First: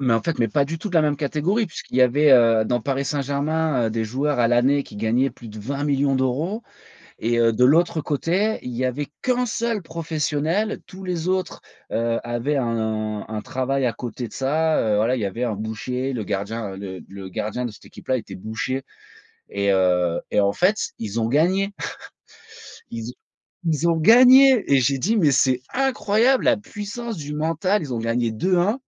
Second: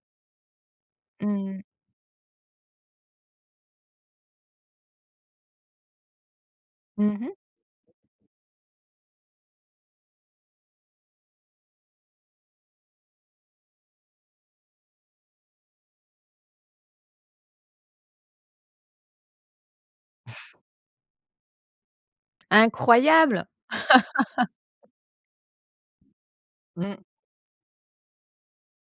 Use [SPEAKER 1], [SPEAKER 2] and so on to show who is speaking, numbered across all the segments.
[SPEAKER 1] Mais, en fait, mais pas du tout de la même
[SPEAKER 2] Mmh.
[SPEAKER 1] catégorie, puisqu'il y avait, heu, dans Paris Saint-Germain, heu, des joueurs à l'année qui gagnaient plus de 20 000 000 d'euros
[SPEAKER 2] Mmh mh.
[SPEAKER 1] et, heu, de l'autre côté, il y avait qu'1 seul professionnel, tous les autres, heu, avaient un un travail à côté de ça, heu, voilà, il y avait un boucher. Le gardien, heu, le le gardien de cette équipe-là, était boucher. Et, heu et en fait, ils ont gagné. Ils ont
[SPEAKER 2] Incroyable.
[SPEAKER 1] ils ont gagné et j'ai dit: «Mais c'est incroyable la
[SPEAKER 2] Mmh.
[SPEAKER 1] puissance du mental», ils ont gagné 2-1.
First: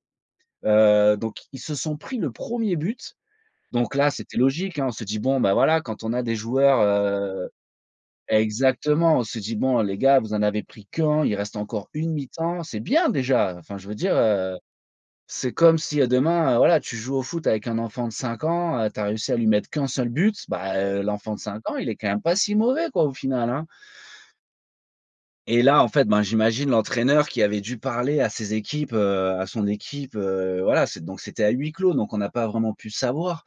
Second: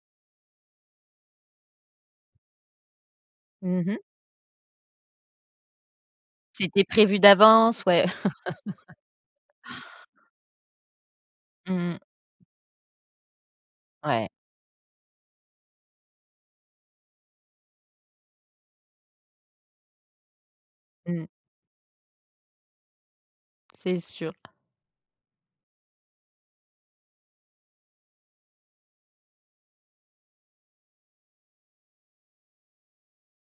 [SPEAKER 1] Heu, donc ils se sont pris le 1er but,
[SPEAKER 2] Mmh
[SPEAKER 1] donc
[SPEAKER 2] mh.
[SPEAKER 1] là c'était logique, hein, on s'est dit: «Bon ben, voilà, quand on a des joueurs,
[SPEAKER 2] C'était prévu
[SPEAKER 1] heu».
[SPEAKER 2] d'avance, ouais.
[SPEAKER 1] Exactement, on se dit: «Bon, les gars vous en avez pris qu'1, il reste encore,
[SPEAKER 2] Mmh.
[SPEAKER 1] 1 mi-temps c'est bien déjà», enfin, je veux dire,
[SPEAKER 2] Ouais.
[SPEAKER 1] heu c'est comme si, heu, demain, heu, voilà, tu joues au foot avec un enfant de 5 ans, heu, tu as réussi à lui mettre qu'1 seul but, ben, heu,
[SPEAKER 2] Mmh.
[SPEAKER 1] l'enfant de 5 ans, il est, quand même, pas si mauvais quoi, au final, hein!
[SPEAKER 2] C'est sûr.
[SPEAKER 1] Et là, en fait, ben, j'imagine l'entraîneur qui avait dû parler à ses équipes, heu, à son équipe, heu, voilà, c'est donc c'était à huis-clos donc on n'a pas vraiment pu savoir.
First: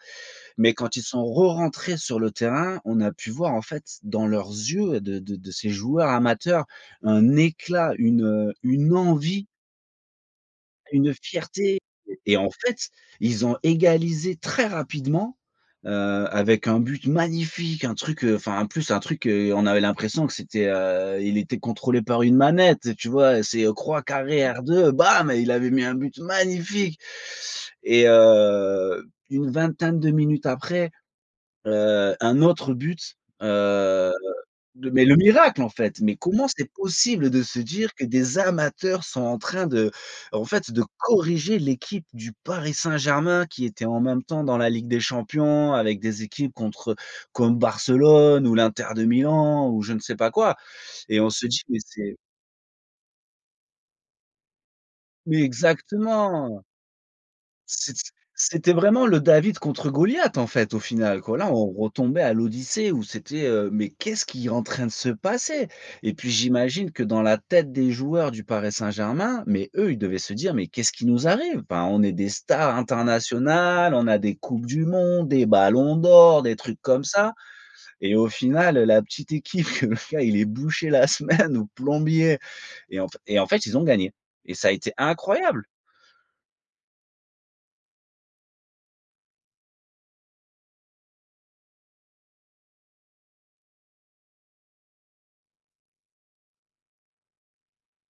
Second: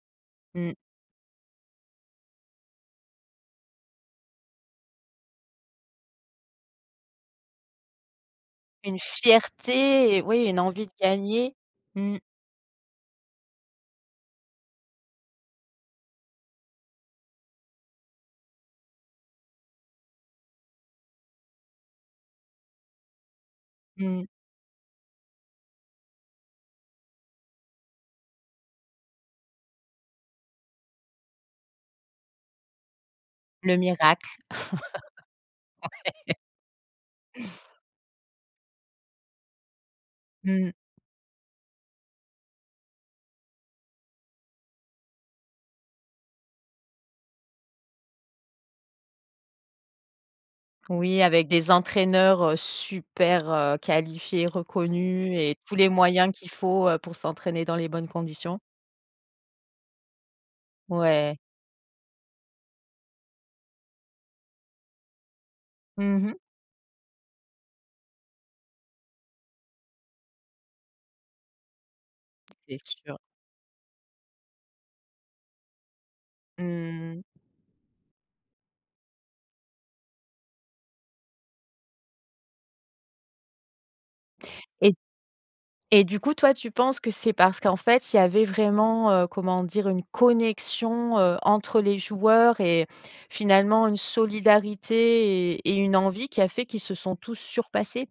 [SPEAKER 1] Mais
[SPEAKER 2] Mmh.
[SPEAKER 1] quand ils sont rerentrés sur le terrain, on a pu voir, en fait, dans leurs yeux, heu, de de de ces joueurs amateurs, un éclat, une, heu, une
[SPEAKER 2] Une
[SPEAKER 1] envie
[SPEAKER 2] fierté et oui, une envie de
[SPEAKER 1] une
[SPEAKER 2] gagner,
[SPEAKER 1] fierté
[SPEAKER 2] mmh.
[SPEAKER 1] et en fait, ils ont égalisé très rapidement, heu, avec un but magnifique, un truc, heu enfin, en plus, un truc, heu, on avait l'impression que c'était, heu il était contrôlé par une manette, tu vois? C'est, heu, croix,
[SPEAKER 2] Mmh mh.
[SPEAKER 1] carré, R2, bam et il avait mis un but magnifique! Et heu, une vingtaine de minutes après, heu, un autre but,
[SPEAKER 2] Le
[SPEAKER 1] heu,
[SPEAKER 2] miracle.
[SPEAKER 1] de mais le miracle, en fait! Mais
[SPEAKER 2] Ouais!
[SPEAKER 1] comment c'est possible de se dire que des amateurs sont en train de en fait,
[SPEAKER 2] Mmh.
[SPEAKER 1] de corriger l'équipe du Paris Saint-Germain, qui était, en même temps, dans la Ligue des champions avec des équipes contre eux, comme Barcelone ou l'Inter de Milan ou, je ne sais pas quoi. Et
[SPEAKER 2] Oui,
[SPEAKER 1] on se
[SPEAKER 2] avec
[SPEAKER 1] dit:
[SPEAKER 2] des
[SPEAKER 1] «Mais c'est»
[SPEAKER 2] entraîneurs, heu, super, heu, qualifiés, reconnus
[SPEAKER 1] Mais
[SPEAKER 2] et tous les moyens qu'il
[SPEAKER 1] exactement!
[SPEAKER 2] faut, heu, pour s'entraîner dans les
[SPEAKER 1] C'ét s
[SPEAKER 2] bonnes conditions.
[SPEAKER 1] c'était vraiment le David contre Goliath, en fait, au final quoi.
[SPEAKER 2] Ouais.
[SPEAKER 1] Là on retombait à l'Odyssée où c'était, heu: «Mais qu'est-ce qui est en train de se passer»? Et
[SPEAKER 2] Mmh
[SPEAKER 1] puis,
[SPEAKER 2] mh.
[SPEAKER 1] j'imagine que dans la tête des joueurs du Paris Saint-Germain, mais eux, ils devaient se dire: «Mais qu'est-ce qui nous arrive? Enfin on est des stars
[SPEAKER 2] C'est sûr.
[SPEAKER 1] internationales, on a des coupes du monde, des ballons d'or, des trucs comme
[SPEAKER 2] Mmh.
[SPEAKER 1] ça, et au final heu, la petite équipe que le gars il est boucher la semaine ou plombier» et en f et en fait, ils ont gagné. Et ça a été
[SPEAKER 2] Et
[SPEAKER 1] incroyable!
[SPEAKER 2] et du coup, toi tu penses que c'est parce qu'en fait, il y avait vraiment, heu, comment dire? Une connexion, heu, entre les joueurs et finalement une solidarité et et une envie, qui a fait qu'ils se sont tous surpassés?